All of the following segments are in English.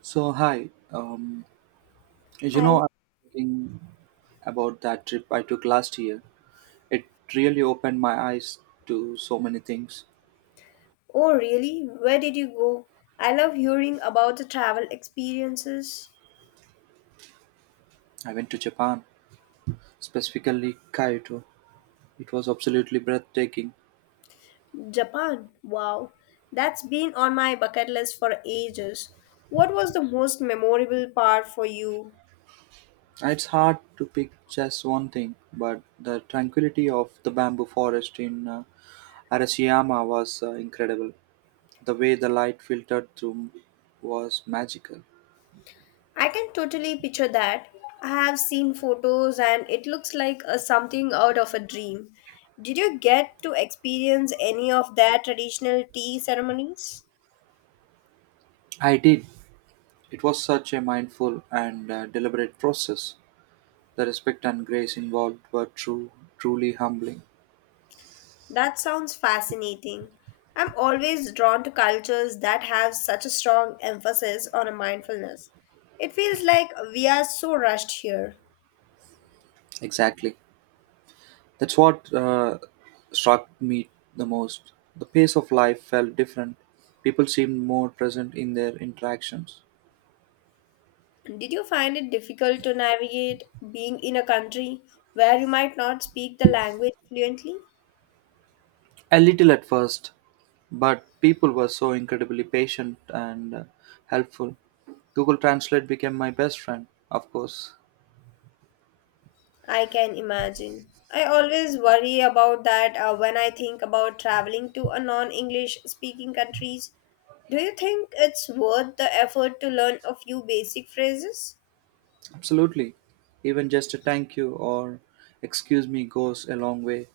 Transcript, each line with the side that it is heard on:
right: So hi, um,
left: Hi.
right: I'm thinking about that trip I took last year. It really opened my eyes to so many things.
left: Oh, really? Where did you go? I love hearing about the travel experiences.
right: I went to Japan, specifically Kyoto. It was absolutely breathtaking.
left: Japan. Wow. That's been on my bucket list for ages. What was the most memorable part for you?
right: It's hard to pick just one thing, but the tranquility of the bamboo forest in Arashiyama was incredible. The way the light filtered through was magical.
left: I can totally picture that. I have seen photos and it looks like a something out of a dream. Did you get to experience any of their traditional tea ceremonies?
right: I did. It was such a mindful and deliberate process. The respect and grace involved were truly humbling.
left: That sounds fascinating. I'm always drawn to cultures that have such a strong emphasis on a mindfulness. It feels like we are so rushed here.
right: Exactly. That's what struck me the most. The pace of life felt different. People seemed more present in their interactions.
left: Did you find it difficult to navigate being in a country where you might not speak the language fluently?
right: A little at first, but people were so incredibly patient and helpful. Google Translate became my best friend, of course.
left: I can imagine. I always worry about that when I think about traveling to a non-English speaking countries. Do you think it's worth the effort to learn a few basic phrases?
right: Absolutely. Even just a thank you or excuse me goes a long way.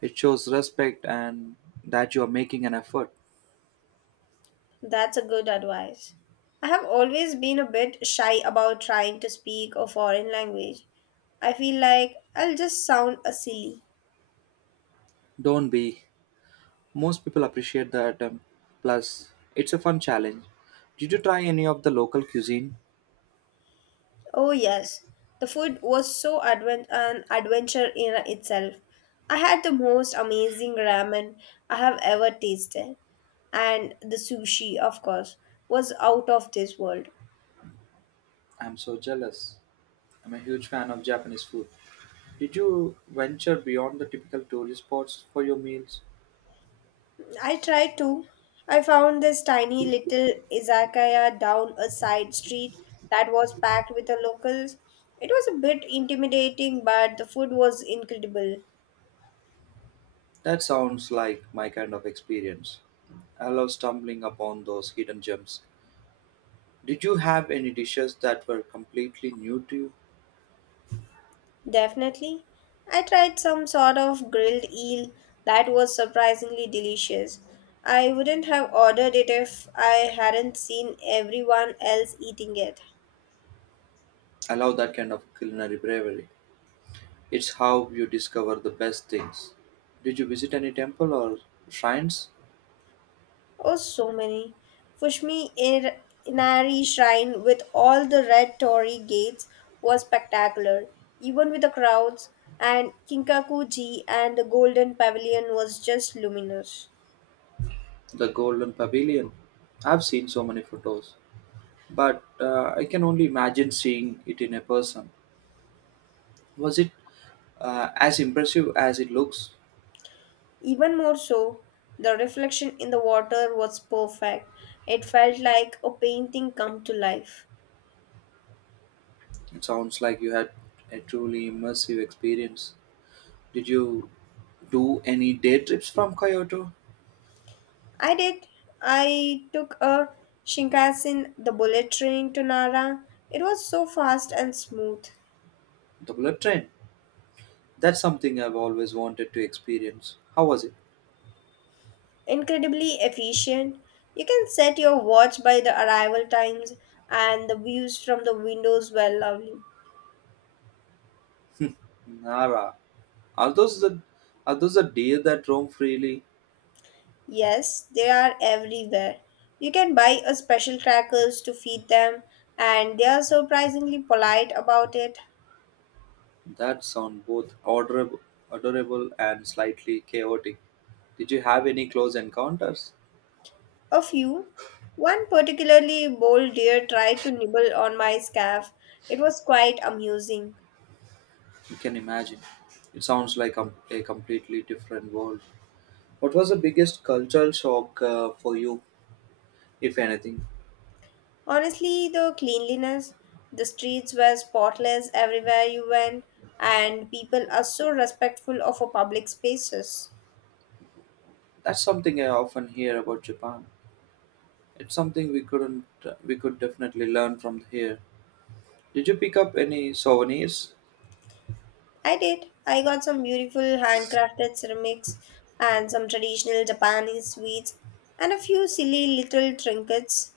right: It shows respect and that you are making an effort.
left: That's a good advice. I have always been a bit shy about trying to speak a foreign language. I feel like I'll just sound a silly.
right: Don't be. Most people appreciate the attempt. Plus, it's a fun challenge. Did you try any of the local cuisine?
left: Oh yes, the food was so advent an adventure in itself. I had the most amazing ramen I have ever tasted, and the sushi, of course, was out of this world.
right: I'm so jealous. I'm a huge fan of Japanese food. Did you venture beyond the typical tourist spots for your meals?
left: I tried to. I found this tiny little izakaya down a side street that was packed with the locals. It was a bit intimidating, but the food was incredible.
right: That sounds like my kind of experience. I love stumbling upon those hidden gems. Did you have any dishes that were completely new to you?
left: Definitely. I tried some sort of grilled eel that was surprisingly delicious. I wouldn't have ordered it if I hadn't seen everyone else eating it.
right: I love that kind of culinary bravery. It's how you discover the best things. Did you visit any temple or shrines?
left: Oh, so many. Fushimi Ir- Inari Shrine with all the red torii gates was spectacular, even with the crowds, and Kinkaku-ji and the Golden Pavilion was just luminous.
right: The Golden Pavilion. I've seen so many photos, but I can only imagine seeing it in a person. Was it as impressive as it looks?
left: Even more so, the reflection in the water was perfect. It felt like a painting come to life.
right: It sounds like you had a truly immersive experience. Did you do any day trips from Kyoto?
left: I did. I took a Shinkansen, the bullet train to Nara. It was so fast and smooth.
right: The bullet train. That's something I've always wanted to experience. How was it?
left: Incredibly efficient. You can set your watch by the arrival times, and the views from the windows were lovely.
right: Nara. Are those the are those the deer that roam freely?
left: Yes, they are everywhere. You can buy a special crackers to feed them, and they are surprisingly polite about it.
right: That sound both adorable and slightly chaotic. Did you have any close encounters?
left: A few. One particularly bold deer tried to nibble on my scarf. It was quite amusing.
right: You can imagine. It sounds like a completely different world. What was the biggest cultural shock for you, if anything?
left: Honestly, the cleanliness, the streets were spotless everywhere you went, and people are so respectful of our public spaces.
right: That's something I often hear about Japan. It's something we couldn't we could definitely learn from here. Did you pick up any souvenirs?
left: I did. I got some beautiful handcrafted ceramics and some traditional Japanese sweets and a few silly little trinkets.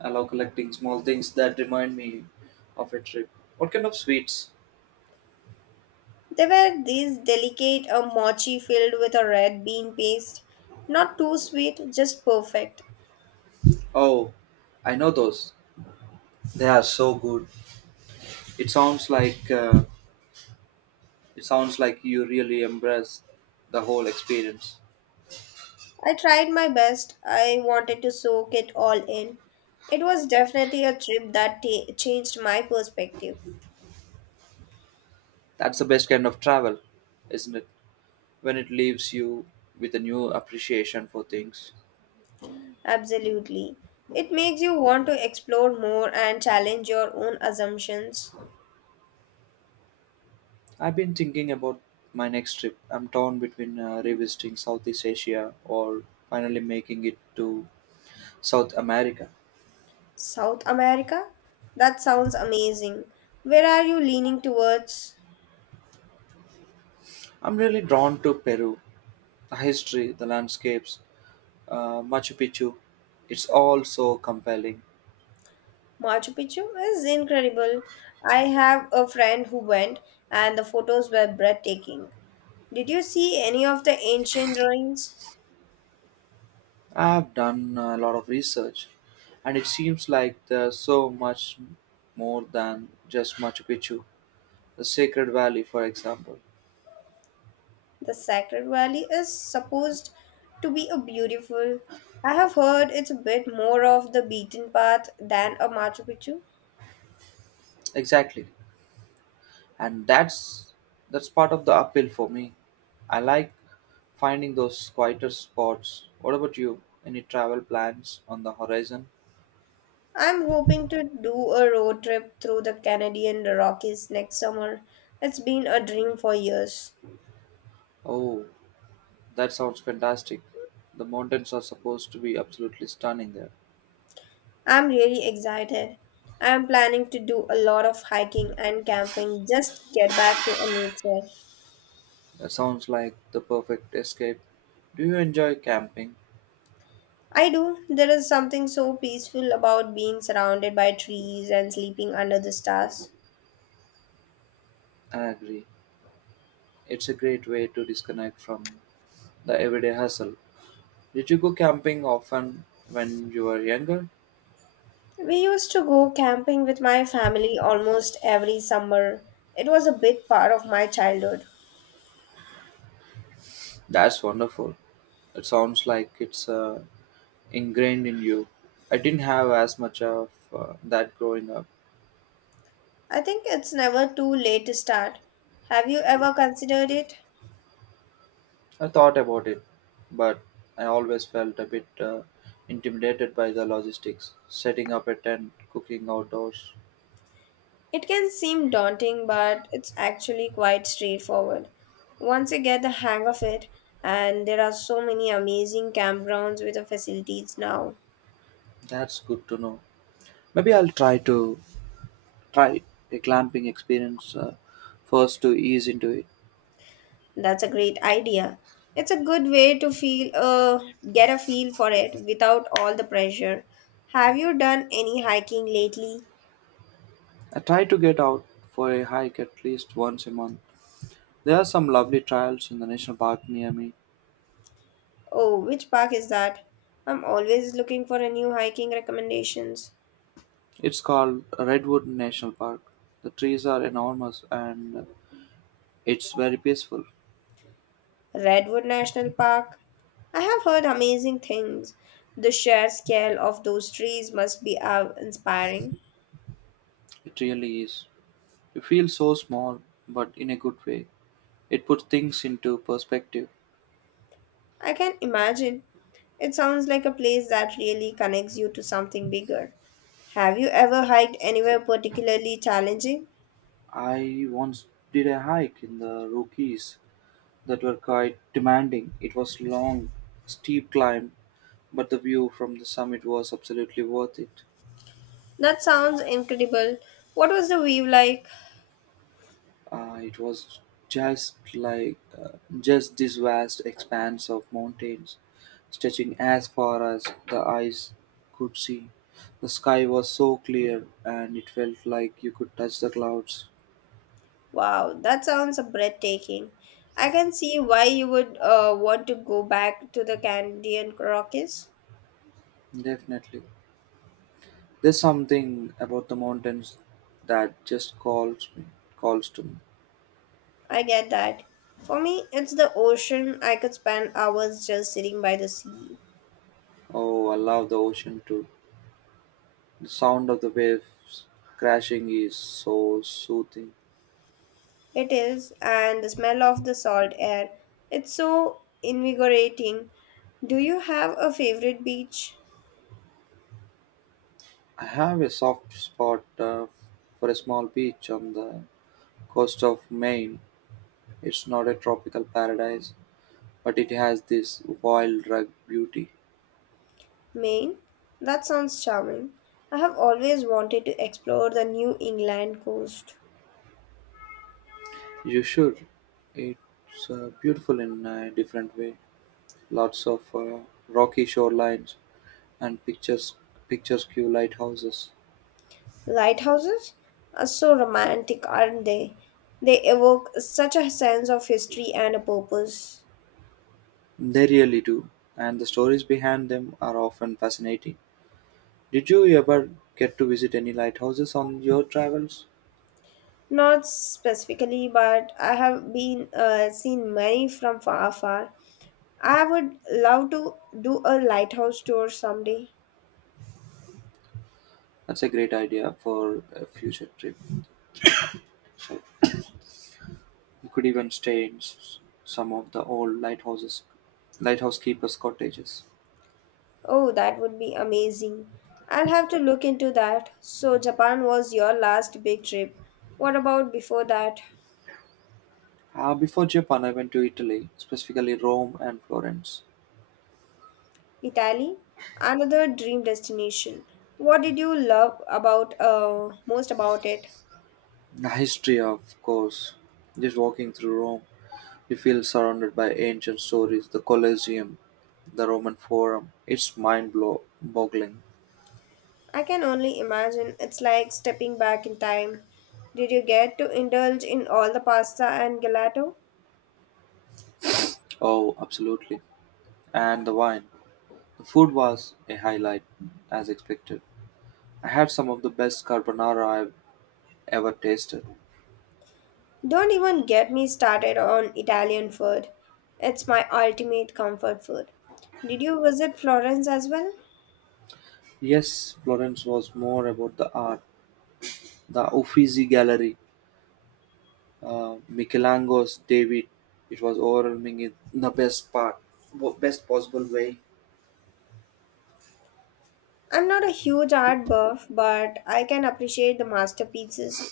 right: I love collecting small things that remind me of a trip. What kind of sweets?
left: They were these delicate a mochi filled with a red bean paste. Not too sweet, just perfect.
right: Oh, I know those. They are so good. It sounds like you really embrace the whole experience.
left: I tried my best. I wanted to soak it all in. It was definitely a trip that ta changed my perspective.
right: That's the best kind of travel, isn't it? When it leaves you with a new appreciation for things.
left: Absolutely. It makes you want to explore more and challenge your own assumptions.
right: I've been thinking about my next trip. I'm torn between revisiting Southeast Asia or finally making it to South America.
left: South America? That sounds amazing. Where are you leaning towards?
right: I'm really drawn to Peru, the history, the landscapes, Machu Picchu. It's all so compelling.
left: Machu Picchu is incredible. I have a friend who went, and the photos were breathtaking. Did you see any of the ancient ruins?
right: I've done a lot of research, and it seems like there's so much more than just Machu Picchu, the Sacred Valley, for example.
left: The Sacred Valley is supposed to be a beautiful. I have heard it's a bit more of the beaten path than a Machu Picchu.
right: Exactly, and that's part of the appeal for me. I like finding those quieter spots. What about you? Any travel plans on the horizon?
left: I'm hoping to do a road trip through the Canadian Rockies next summer. It's been a dream for years.
right: Oh, that sounds fantastic. The mountains are supposed to be absolutely stunning there.
left: I'm really excited. I'm planning to do a lot of hiking and camping, just get back to a nature.
right: That sounds like the perfect escape. Do you enjoy camping?
left: I do. There is something so peaceful about being surrounded by trees and sleeping under the stars.
right: I agree. It's a great way to disconnect from the everyday hustle. Did you go camping often when you were younger?
left: We used to go camping with my family almost every summer. It was a big part of my childhood.
right: That's wonderful. It sounds like it's ingrained in you. I didn't have as much of that growing up.
left: I think it's never too late to start. Have you ever considered it?
right: I thought about it, but I always felt a bit intimidated by the logistics, setting up a tent, cooking outdoors.
left: It can seem daunting, but it's actually quite straightforward. Once you get the hang of it, and there are so many amazing campgrounds with the facilities now.
right: That's good to know. Maybe I'll try a glamping experience first to ease into it.
left: That's a great idea. It's a good way to feel get a feel for it without all the pressure. Have you done any hiking lately?
right: I try to get out for a hike at least once a month. There are some lovely trails in the national park near me.
left: Oh, which park is that? I'm always looking for a new hiking recommendations.
right: It's called Redwood National Park. The trees are enormous and it's very peaceful.
left: Redwood National Park. I have heard amazing things. The sheer scale of those trees must be awe inspiring.
right: It really is. You feel so small, but in a good way. It puts things into perspective.
left: I can imagine. It sounds like a place that really connects you to something bigger. Have you ever hiked anywhere particularly challenging?
right: I once did a hike in the Rockies that were quite demanding. It was long, steep climb, but the view from the summit was absolutely worth it.
left: That sounds incredible. What was the view like?
right: It was just like uh, just this vast expanse of mountains stretching as far as the eyes could see. The sky was so clear and it felt like you could touch the clouds.
left: Wow, that sounds breathtaking. I can see why you would want to go back to the Canadian Rockies.
right: Definitely. There's something about the mountains that just calls to me.
left: I get that. For me, it's the ocean. I could spend hours just sitting by the sea.
right: Oh, I love the ocean too. The sound of the waves crashing is so soothing.
left: It is, and the smell of the salt air, it's so invigorating. Do you have a favorite beach?
right: I have a soft spot for a small beach on the coast of Maine. It's not a tropical paradise, but it has this wild, rugged beauty.
left: Maine? That sounds charming. I have always wanted to explore the New England coast.
right: You should. It's beautiful in a different way. Lots of rocky shorelines and picturesque lighthouses.
left: Lighthouses are so romantic, aren't they? They evoke such a sense of history and a purpose.
right: They really do, and the stories behind them are often fascinating. Did you ever get to visit any lighthouses on your travels?
left: Not specifically, but I have been seen many from far, far. I would love to do a lighthouse tour someday.
right: That's a great idea for a future trip. You could even stay in some of the old lighthouse keepers' cottages.
left: Oh, that would be amazing. I'll have to look into that. So, Japan was your last big trip. What about before that?
right: Before Japan, I went to Italy, specifically Rome and Florence.
left: Italy? Another dream destination. What did you love about most about it?
right: The history, of course, just walking through Rome, you feel surrounded by ancient stories, the Colosseum, the Roman Forum. It's mind-boggling.
left: I can only imagine it's like stepping back in time. Did you get to indulge in all the pasta and gelato?
right: Oh, absolutely. And the wine. The food was a highlight, as expected. I had some of the best carbonara I've ever tasted.
left: Don't even get me started on Italian food. It's my ultimate comfort food. Did you visit Florence as well?
right: Yes, Florence was more about the art. The Uffizi Gallery, Michelangelo's David. It was overwhelming in the best possible way.
left: I'm not a huge art buff, but I can appreciate the masterpieces.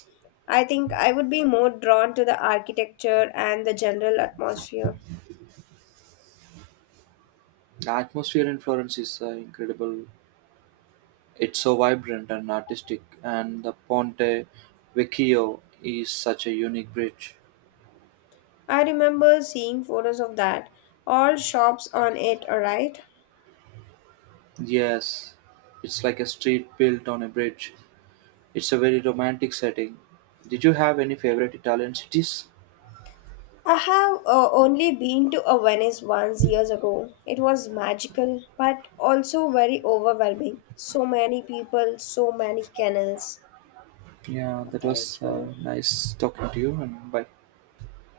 left: I think I would be more drawn to the architecture and the general atmosphere.
right: The atmosphere in Florence is incredible. It's so vibrant and artistic, and the Ponte Vecchio is such a unique bridge.
left: I remember seeing photos of that. All shops on it, alright?
right: Yes, it's like a street built on a bridge. It's a very romantic setting. Did you have any favorite Italian cities?
left: I have only been to a Venice once years ago. It was magical, but also very overwhelming. So many people, so many canals.
right: Yeah,
left: Yeah,
right: that was
left: thank you.
right: nice talking to you, and bye.